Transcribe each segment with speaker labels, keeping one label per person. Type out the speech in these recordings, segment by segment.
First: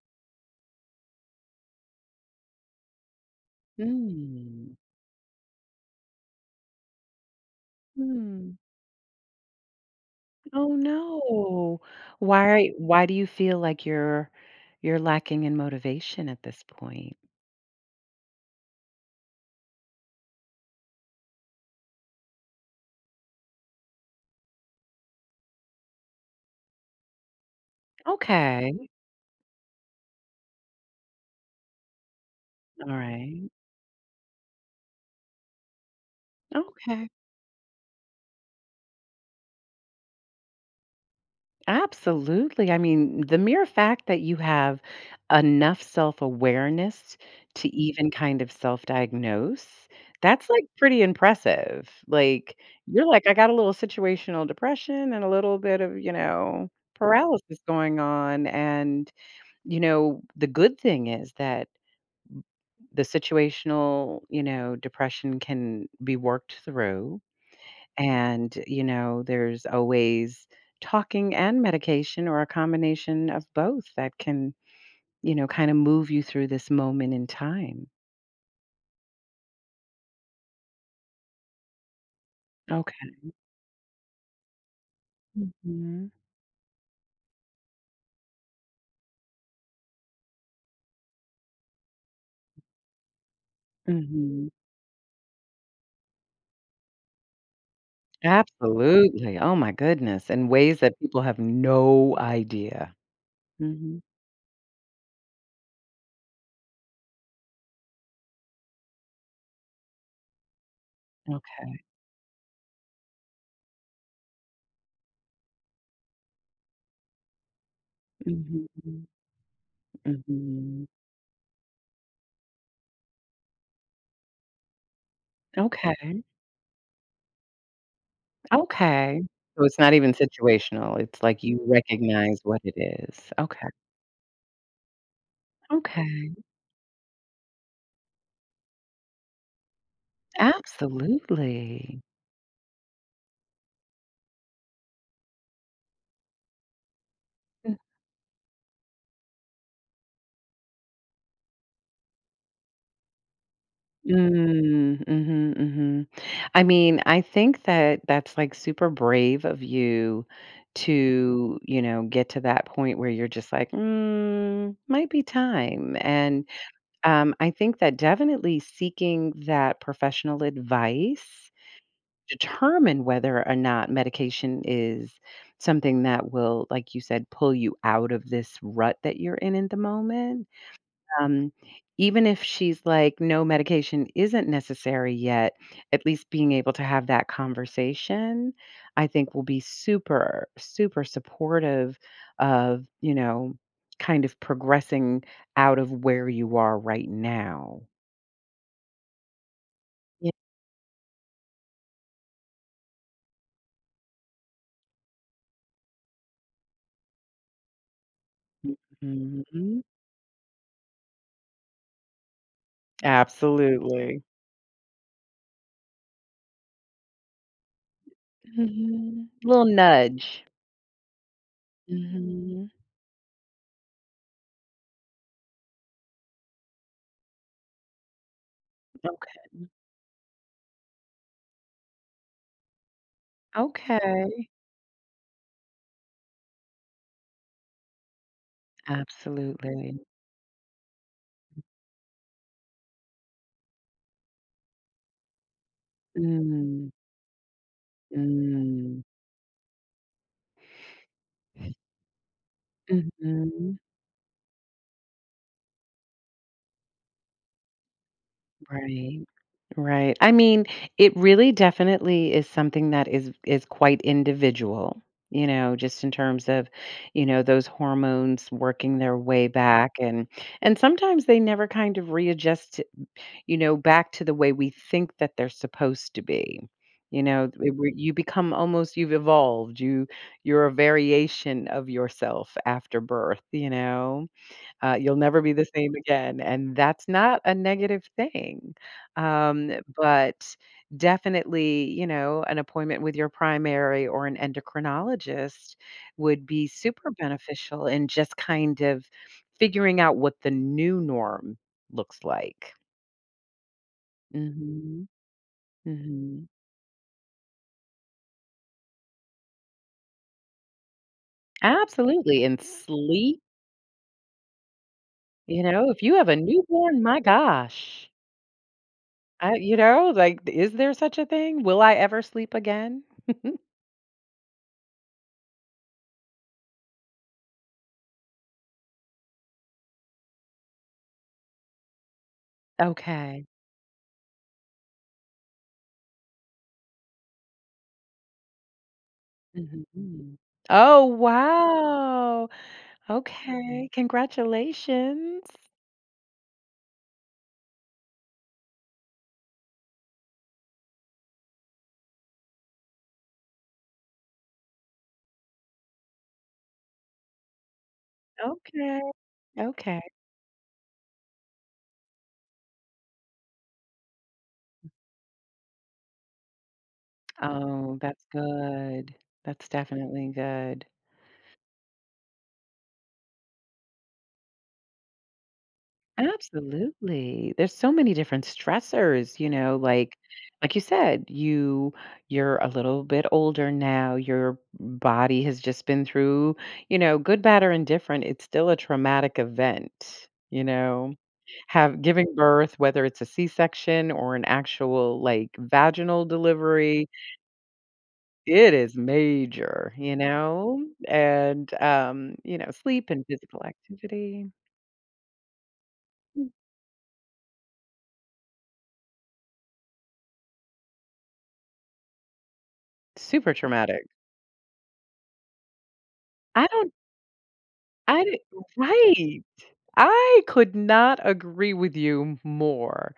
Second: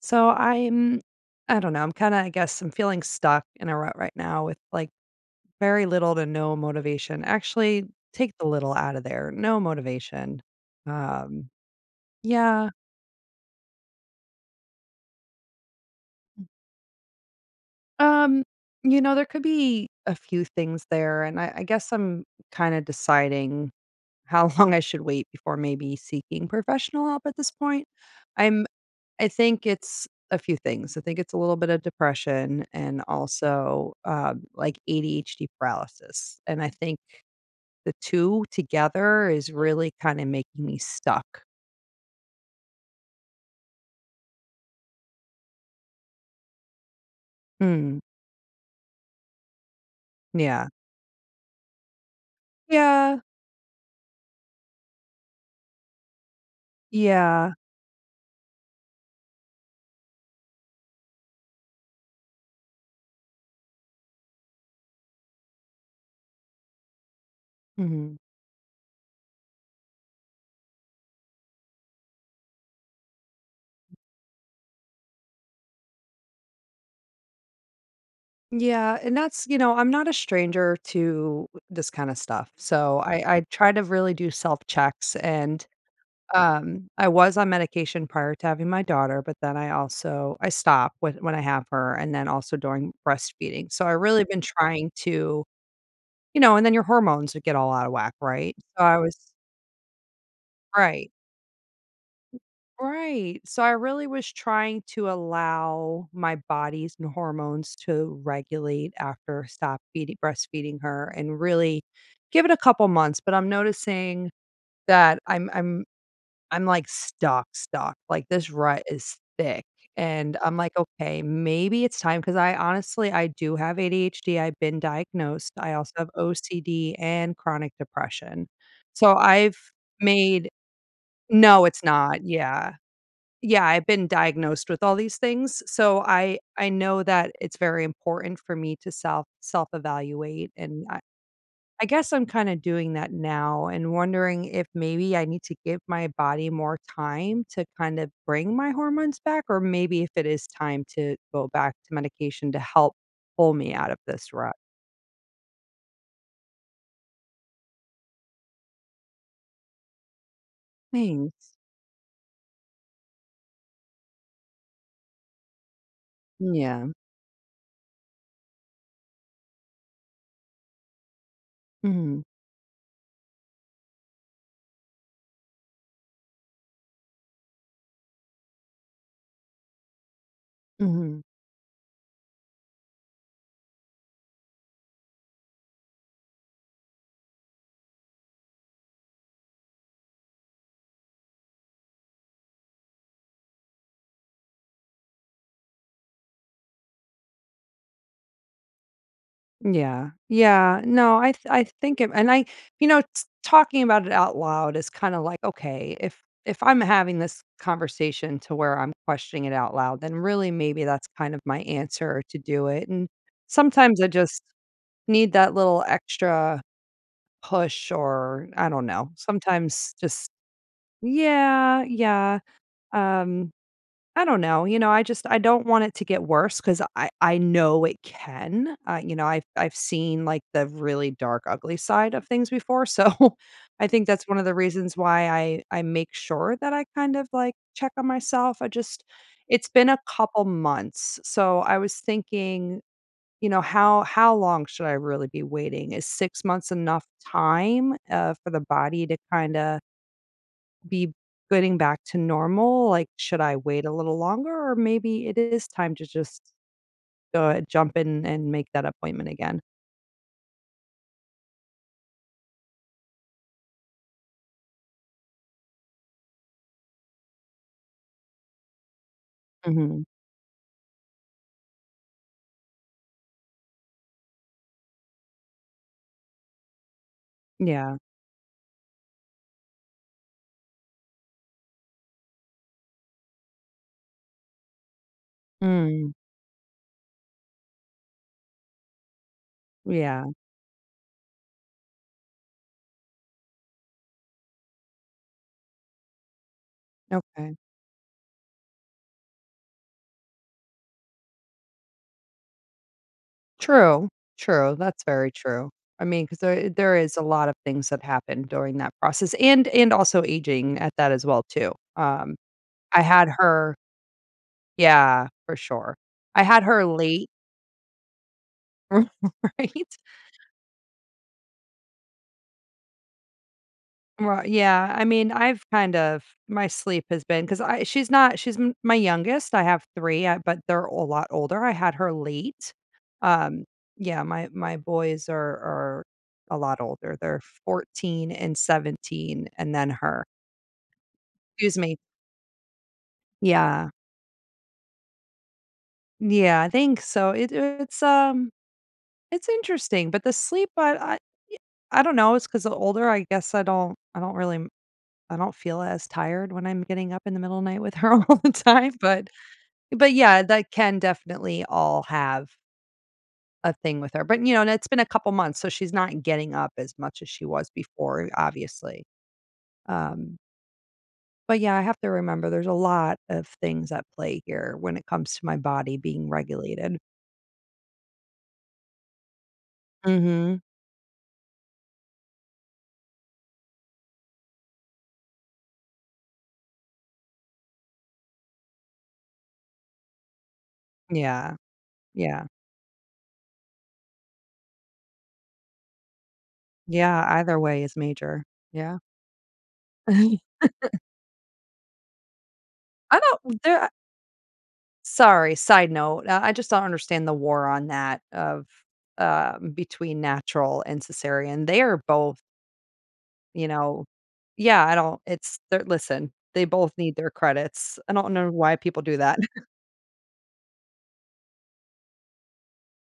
Speaker 1: So I'm, I don't know. I'm kind of, I guess, I'm feeling stuck in a rut right now with
Speaker 2: Mm.
Speaker 1: like very little to no motivation. Actually, take the
Speaker 2: Mm.
Speaker 1: little out of there. No motivation.
Speaker 2: Oh,
Speaker 1: Um,
Speaker 2: no.
Speaker 1: yeah.
Speaker 2: Why do you feel like you're lacking in motivation at this point?
Speaker 1: Um, you know, there could be a few things there, and I guess I'm kind of deciding how long I should wait before maybe seeking professional help at this point. I'm
Speaker 2: Okay.
Speaker 1: I think it's a few things. I think it's a little bit of depression
Speaker 2: All
Speaker 1: and
Speaker 2: right.
Speaker 1: also like ADHD paralysis. And I think
Speaker 2: Okay.
Speaker 1: the two together is really kind of making me stuck.
Speaker 2: Absolutely. I mean, the mere fact that you have enough self-awareness to
Speaker 1: Mm,
Speaker 2: even kind of self-diagnose, that's, like,
Speaker 1: yeah.
Speaker 2: pretty impressive. Like, you're
Speaker 1: Yeah.
Speaker 2: like, "I got a little situational depression and a little bit of, you know,
Speaker 1: Yeah.
Speaker 2: paralysis going on," and you know, the good thing is that the situational, you know, depression can be worked through.
Speaker 1: hmm
Speaker 2: And, you know, there's always talking and medication or a combination of both that can, you know, kind of move you through this moment in time.
Speaker 1: Yeah. And that's, you know, I'm not a stranger to this kind of stuff. So
Speaker 2: Okay.
Speaker 1: I try to really do self checks. And
Speaker 2: Mhm.
Speaker 1: Um, I was on medication prior to having my daughter, but then I also I stop when I have her and then also during breastfeeding. So I really been
Speaker 2: Mhm.
Speaker 1: trying to you know, and then your hormones would get all out of whack, right? So I was
Speaker 2: Absolutely. Oh my goodness. In ways that
Speaker 1: right.
Speaker 2: people have no idea.
Speaker 1: Right. So I
Speaker 2: Mhm.
Speaker 1: really was trying to allow my hormones to regulate after stop feeding breastfeeding her and
Speaker 2: Okay.
Speaker 1: really give it a couple months, but I'm noticing that I'm, like, stuck, stuck, like, this rut
Speaker 2: Mhm.
Speaker 1: is thick, and I'm like,
Speaker 2: Mhm.
Speaker 1: "Okay, maybe it's time. Because I honestly I do have ADHD, I've been diagnosed, I also have
Speaker 2: Okay.
Speaker 1: OCD and chronic depression. So
Speaker 2: Okay.
Speaker 1: I've
Speaker 2: So it's not even
Speaker 1: made
Speaker 2: situational, it's like you
Speaker 1: no, it's not,
Speaker 2: recognize what
Speaker 1: yeah.
Speaker 2: it is.
Speaker 1: Yeah,
Speaker 2: Okay.
Speaker 1: I've been diagnosed with all these things, so
Speaker 2: Okay.
Speaker 1: I know that it's very important for me to self-evaluate, and I
Speaker 2: Absolutely.
Speaker 1: guess I'm kinda doing that now and wondering if maybe I need to give my body more time to
Speaker 2: Mm.
Speaker 1: kind of bring my hormones back, or maybe if it is time to go back to medication to help pull me out of this rut."
Speaker 2: Mm, mhm, mhm. I mean, I think that that's, like, super brave of you
Speaker 1: Thanks.
Speaker 2: to, you know, get to that point where you're just like, "Mm, might be time," and,
Speaker 1: Yeah.
Speaker 2: I think that definitely seeking that professional advice
Speaker 1: Mhm.
Speaker 2: determine whether or not medication is something that will, like you said, pull you out of this rut that you're in the moment.
Speaker 1: Mhm.
Speaker 2: Um, Even if she's like, no, medication isn't necessary yet, at least being able to have that conversation, I think will be super, super supportive of, you know, kind of progressing out of where you are right now.
Speaker 1: Yeah.
Speaker 2: Yeah.
Speaker 1: Yeah. No, I think it and I you know, t talking about it out loud is kinda like, okay, if I'm having this conversation to where I'm questioning it out
Speaker 2: Mhm.
Speaker 1: loud, then really maybe that's kind of my answer to do it, and sometimes I
Speaker 2: Absolutely.
Speaker 1: just need that little extra push or I don't know.
Speaker 2: Mhm. Little
Speaker 1: Sometimes just,
Speaker 2: nudge.
Speaker 1: "Yeah, yeah,"
Speaker 2: Mhm.
Speaker 1: um I don't know, you know, I just I don't want it to get worse because I know it can, you know, I've
Speaker 2: Okay.
Speaker 1: I've seen, like, the really dark, ugly side of things before, so I think that's one of
Speaker 2: Okay.
Speaker 1: the reasons why I make sure that I kind of, like, check on myself, I just it's been a
Speaker 2: Absolutely.
Speaker 1: couple months, so I was thinking, you know, how long should I really be waiting? Is 6 months
Speaker 2: Mm.
Speaker 1: enough time, for the
Speaker 2: Mm.
Speaker 1: body to kinda be getting back to normal? Like, should I
Speaker 2: Mhm.
Speaker 1: wait a little longer or maybe it is time to just go jump in and make that
Speaker 2: Right.
Speaker 1: appointment again?
Speaker 2: Right. I mean, it really definitely is something that is quite individual, you know, just in terms of, you know, those hormones working their way back
Speaker 1: Mhm.
Speaker 2: and sometimes they never kind of readjust you know, back to the way we think that they're supposed to be. You know, where
Speaker 1: Yeah.
Speaker 2: you become almost you've evolved. You're a variation of yourself after birth, you know. You'll never be the same
Speaker 1: Mm.
Speaker 2: again, and that's not a negative thing.
Speaker 1: Yeah.
Speaker 2: But definitely, you know, an appointment with your primary or an endocrinologist would be super
Speaker 1: Okay.
Speaker 2: beneficial in just kind of figuring out what the new norm looks like.
Speaker 1: True. True. That's
Speaker 2: Mhm,
Speaker 1: very true. I mean, 'cause
Speaker 2: mhm.
Speaker 1: there is a lot of things that happen during that process and also aging at that as well too.
Speaker 2: Absolutely, and
Speaker 1: I had
Speaker 2: sleep,
Speaker 1: her yeah, for
Speaker 2: you know,
Speaker 1: sure.
Speaker 2: if you have a
Speaker 1: I had her
Speaker 2: newborn, my
Speaker 1: late,
Speaker 2: gosh. I You
Speaker 1: right?
Speaker 2: know, like, is there such a thing? Will I ever sleep again?
Speaker 1: Right, yeah, I mean, I've kind of my sleep has been because I she's not she's m my youngest, I have 3, but they're a lot older, I had her late.
Speaker 2: Okay.
Speaker 1: Um, yeah, my boys are a lot older, they're 14 and 17, and then her.
Speaker 2: Mhm. Oh,
Speaker 1: Excuse me.
Speaker 2: wow. Okay,
Speaker 1: Yeah.
Speaker 2: congratulations.
Speaker 1: Yeah, I think so, it's interesting, but the sleep, I don't know, it's because the older, I guess I don't really I don't feel as tired when I'm getting up in the middle of the night with her all the time,
Speaker 2: Okay,
Speaker 1: but
Speaker 2: okay.
Speaker 1: But yeah, that can definitely all have a thing with her. But, you know, and it's been a couple months, so she's not getting up as much as she was
Speaker 2: Oh, that's
Speaker 1: before, obviously.
Speaker 2: good. That's definitely
Speaker 1: Um,
Speaker 2: good.
Speaker 1: but yeah, I have to remember there's a lot of things at play here when it comes to my body being regulated.
Speaker 2: Absolutely. There's so many different stressors, you know,
Speaker 1: Mhm.
Speaker 2: like you said, you're a little bit older now. Your body has just been through, you know, good, bad, or indifferent. It's still a traumatic event, you know.
Speaker 1: Yeah.
Speaker 2: Have giving
Speaker 1: Yeah.
Speaker 2: birth, whether it's a C-section or an actual like vaginal delivery,
Speaker 1: Yeah, either way is major.
Speaker 2: it is
Speaker 1: Yeah.
Speaker 2: major, you know? And you know, sleep
Speaker 1: I
Speaker 2: and
Speaker 1: don't
Speaker 2: physical
Speaker 1: there
Speaker 2: activity,
Speaker 1: Sorry, side note. I just don't understand the war on that of between natural and cesarean. They are both
Speaker 2: super
Speaker 1: you know?
Speaker 2: traumatic.
Speaker 1: Yeah, I don't it's they're listen, they
Speaker 2: I
Speaker 1: both
Speaker 2: don't
Speaker 1: need their credits. I
Speaker 2: I
Speaker 1: don't
Speaker 2: di
Speaker 1: know why people do that.
Speaker 2: Right. I could not agree with you more.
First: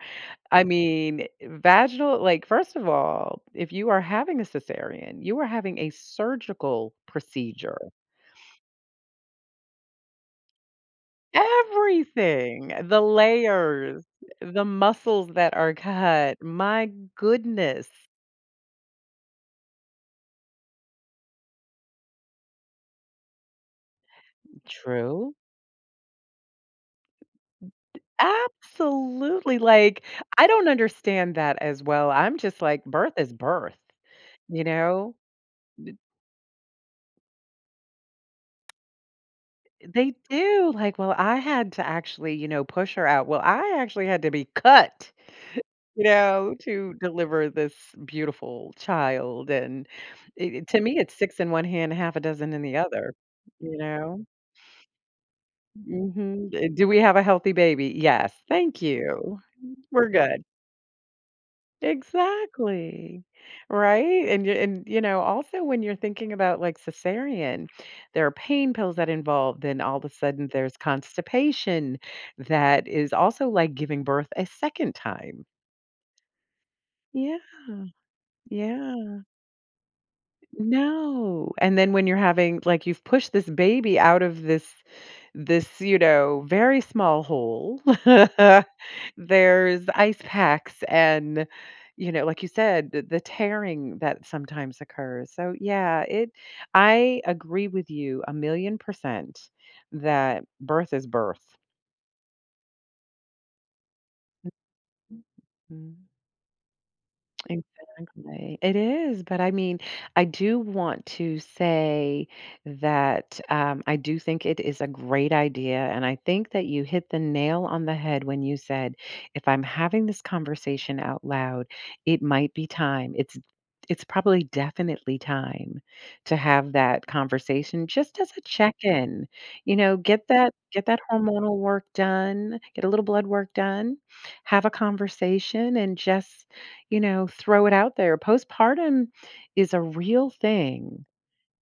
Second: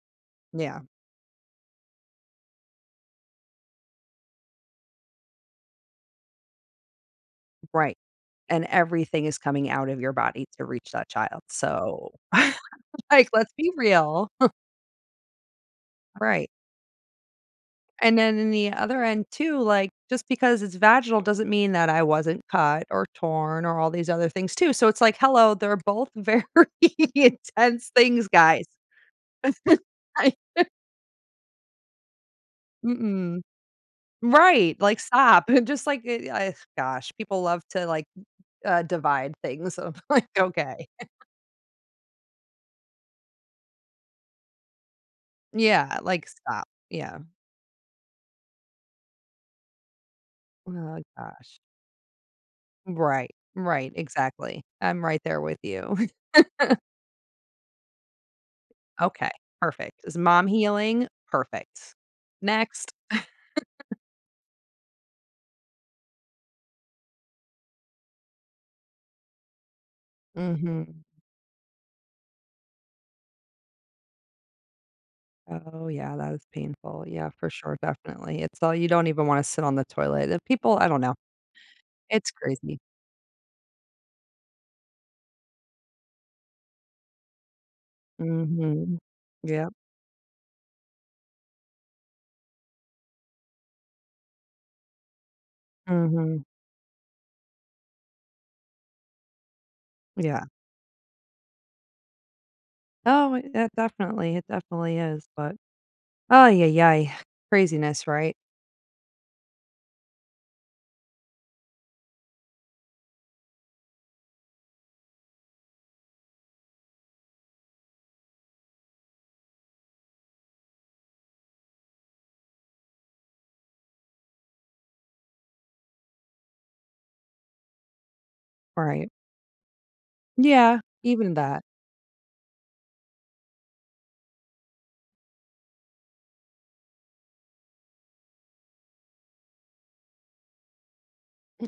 Speaker 2: I
Speaker 1: Yeah,
Speaker 2: mean, vaginal like, first of all, if you are having a cesarean, you are having a surgical procedure.
Speaker 1: right. And everything is coming out of your body to reach that child, so,
Speaker 2: Everything, the
Speaker 1: like, let's be
Speaker 2: layers,
Speaker 1: real.
Speaker 2: the muscles that are cut,
Speaker 1: Right.
Speaker 2: my goodness.
Speaker 1: And then in the other end too, like, just because it's vaginal doesn't mean that I wasn't cut or torn or all these other things too, so it's like,
Speaker 2: True.
Speaker 1: hello, they're both very intense things, guys.
Speaker 2: Absolutely, like,
Speaker 1: I
Speaker 2: I don't understand that as well. I'm just like, birth is
Speaker 1: mm-mm.
Speaker 2: birth, you
Speaker 1: Right, like,
Speaker 2: know?
Speaker 1: stop, and just like, eh, I gosh, people love to, like, divide things, so I'm
Speaker 2: They
Speaker 1: like,
Speaker 2: do,
Speaker 1: "Okay."
Speaker 2: like, well, I had to actually, you know, push her out. Well, I actually had to be cut,
Speaker 1: Yeah,
Speaker 2: you
Speaker 1: like,
Speaker 2: know,
Speaker 1: stop,
Speaker 2: to
Speaker 1: yeah.
Speaker 2: deliver this beautiful child, and it to
Speaker 1: Oh
Speaker 2: me, it's 6 in
Speaker 1: gosh.
Speaker 2: one hand, half a dozen in the other,
Speaker 1: Right,
Speaker 2: you
Speaker 1: right,
Speaker 2: know?
Speaker 1: exactly. I'm right there with you.
Speaker 2: Mhm. "Do we have a healthy baby?" "Yes." "Thank
Speaker 1: Okay,
Speaker 2: you.
Speaker 1: perfect.
Speaker 2: We're
Speaker 1: Is
Speaker 2: good."
Speaker 1: mom healing? Perfect. Next.
Speaker 2: Exactly, right? And, you know, also when you're thinking about, like, cesarean, there are pain pills that involve then all of a sudden there's
Speaker 1: Mhm.
Speaker 2: constipation that is also like giving birth a second time.
Speaker 1: Oh, yeah, that is painful. Yeah,
Speaker 2: Yeah,
Speaker 1: for sure, definitely. It's all you don't
Speaker 2: yeah.
Speaker 1: even wanna sit on the toilet. The people I don't know.
Speaker 2: No, and then when you're
Speaker 1: It's
Speaker 2: having
Speaker 1: crazy.
Speaker 2: like, you've pushed this baby out of this, you know, very small hole.
Speaker 1: Mhm. Yep.
Speaker 2: There's ice packs and, you know, like you said, the tearing that sometimes occurs. So yeah, it
Speaker 1: Mhm.
Speaker 2: I agree with you a million % that
Speaker 1: Yeah.
Speaker 2: birth is birth.
Speaker 1: Oh, it it definitely
Speaker 2: Mhm.
Speaker 1: is, but
Speaker 2: Mhm.
Speaker 1: oh, yeah, yeah, yeah, craziness, right?
Speaker 2: Exactly. It is, but I mean, I do want to say that I do think it is a great idea. And I think that you hit the nail on the head when you said, if I'm having this conversation out loud, it might be time. It's probably definitely time to have that conversation just as a
Speaker 1: Right.
Speaker 2: check-in. You know,
Speaker 1: Yeah,
Speaker 2: get that
Speaker 1: even
Speaker 2: hormonal
Speaker 1: that.
Speaker 2: work done, get a little blood work done, have a conversation and just you know, throw it out there. Postpartum is a real thing,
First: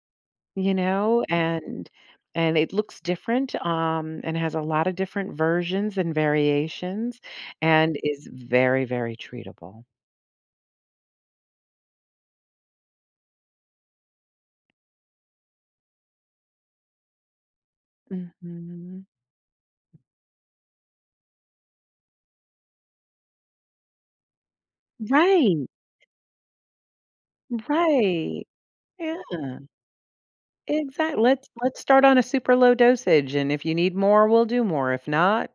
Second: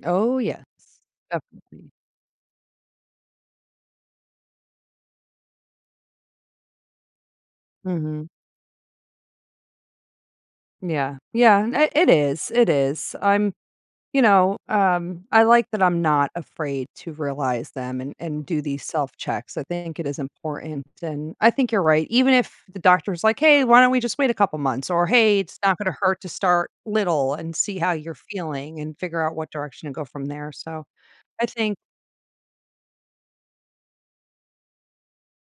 Speaker 1: Oh, yes,
Speaker 2: you know, Mm.
Speaker 1: definitely.
Speaker 2: And it looks different, and has a lot of different versions and variations and is
Speaker 1: Mhm.
Speaker 2: very, very treatable.
Speaker 1: Yeah, yeah, I it is, it is. I'm you know, I like that I'm not afraid to realize them and do these
Speaker 2: Mhm.
Speaker 1: self-checks. I think it is important, and I think you're right. Even if the doctor's like, "Hey, why don't we just wait a couple months?" Or, "Hey, it's
Speaker 2: Right,
Speaker 1: not gonna hurt to start little and see how you're
Speaker 2: right.
Speaker 1: feeling and figure out what
Speaker 2: Yeah,
Speaker 1: direction to go from there," so
Speaker 2: exactly.
Speaker 1: I
Speaker 2: let's
Speaker 1: think
Speaker 2: let's start on a super low dosage, and if you need more, we'll do more. If not,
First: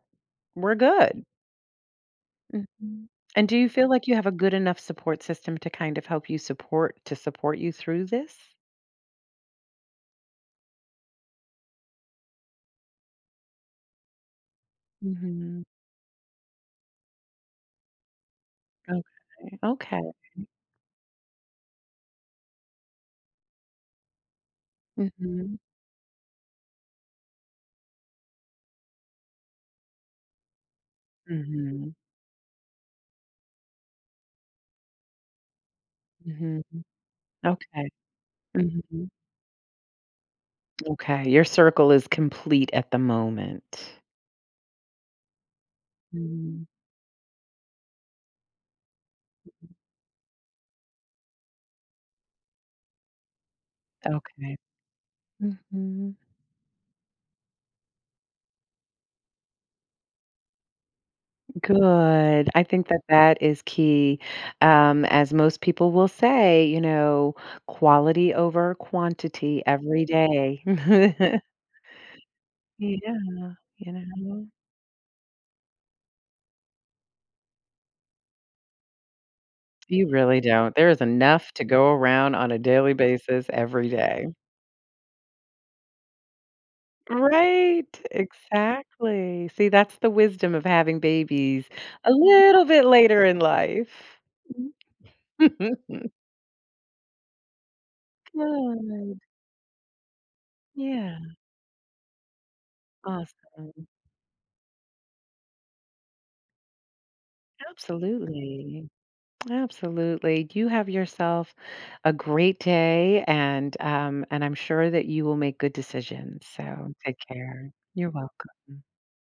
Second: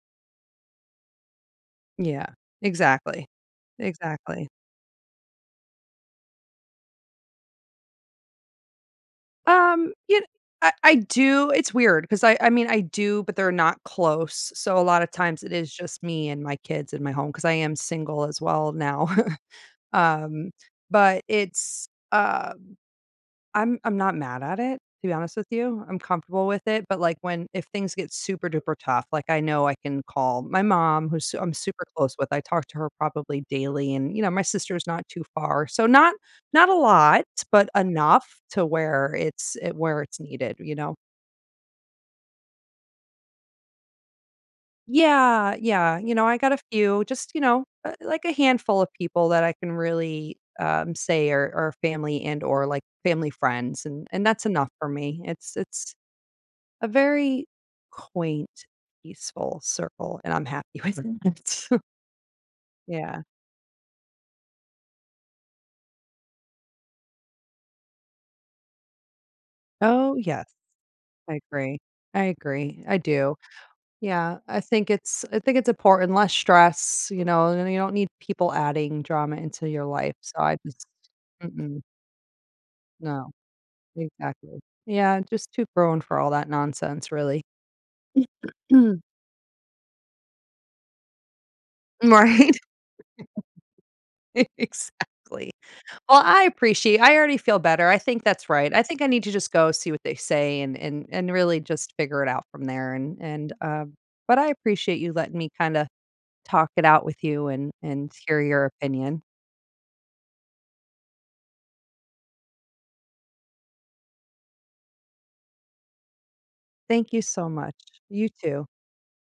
Speaker 2: we're good.
Speaker 1: yeah,
Speaker 2: Mhm.
Speaker 1: exactly,
Speaker 2: And do you feel like you have a
Speaker 1: exactly.
Speaker 2: good enough support system to kind of help you support you through this?
Speaker 1: You kn I do it's weird because I mean, I do, but they're not close, so a lot of times it
Speaker 2: Mhm.
Speaker 1: is just me and my kids in my home because I am single as well
Speaker 2: Okay.
Speaker 1: now.
Speaker 2: Okay.
Speaker 1: Um, but it's, I'm not mad at it, to be honest with
Speaker 2: Mhm.
Speaker 1: you. I'm comfortable with it, but, like, when if things get super duper tough, like, I know I can call my mom, who's su I'm super
Speaker 2: Mhm.
Speaker 1: close with. I talk to her probably daily, and, you know, my sister's not too far. So not
Speaker 2: Mhm.
Speaker 1: not a lot, but
Speaker 2: Okay.
Speaker 1: enough to
Speaker 2: Mhm.
Speaker 1: where it's eh, where it's needed, you know?
Speaker 2: Okay. Your circle is complete at the moment.
Speaker 1: Yeah, yeah, you know, I got a
Speaker 2: Mhm.
Speaker 1: few, just, you know, like, a handful of people that I can really, say are family and or, like, family friends, and that's
Speaker 2: Okay.
Speaker 1: enough for me. It's
Speaker 2: Mhm.
Speaker 1: a very quaint, peaceful circle, and I'm happy with mhm. it.
Speaker 2: Good. I think that
Speaker 1: Yeah.
Speaker 2: that is key. As most people will say, you know, quality over quantity every
Speaker 1: Oh, yes,
Speaker 2: day.
Speaker 1: I agree. I agree, I
Speaker 2: Yeah,
Speaker 1: do.
Speaker 2: you
Speaker 1: Yeah,
Speaker 2: know?
Speaker 1: I think it's important, less stress, you know, and you don't need people adding drama into your
Speaker 2: You
Speaker 1: life, so
Speaker 2: really
Speaker 1: I
Speaker 2: don't.
Speaker 1: just
Speaker 2: There is enough to
Speaker 1: mm-mm,
Speaker 2: go around on a daily
Speaker 1: no,
Speaker 2: basis every day.
Speaker 1: exactly. Yeah, just too grown for all that nonsense, really.
Speaker 2: Right, exactly. See, that's the wisdom of having babies a
Speaker 1: Right,
Speaker 2: little bit later in life.
Speaker 1: exactly. Well, I appreciate I already feel better. I think that's right. I think I
Speaker 2: Good.
Speaker 1: need to just go see what they say
Speaker 2: Yeah,
Speaker 1: and really just figure it out from there and
Speaker 2: awesome.
Speaker 1: but I appreciate you letting me kinda talk it out with you and hear your
Speaker 2: Absolutely,
Speaker 1: opinion.
Speaker 2: absolutely. You have yourself a great day, and I'm sure that you will make good decisions, so
Speaker 1: Thank
Speaker 2: take
Speaker 1: you so
Speaker 2: care.
Speaker 1: much.
Speaker 2: You're
Speaker 1: You too.
Speaker 2: welcome.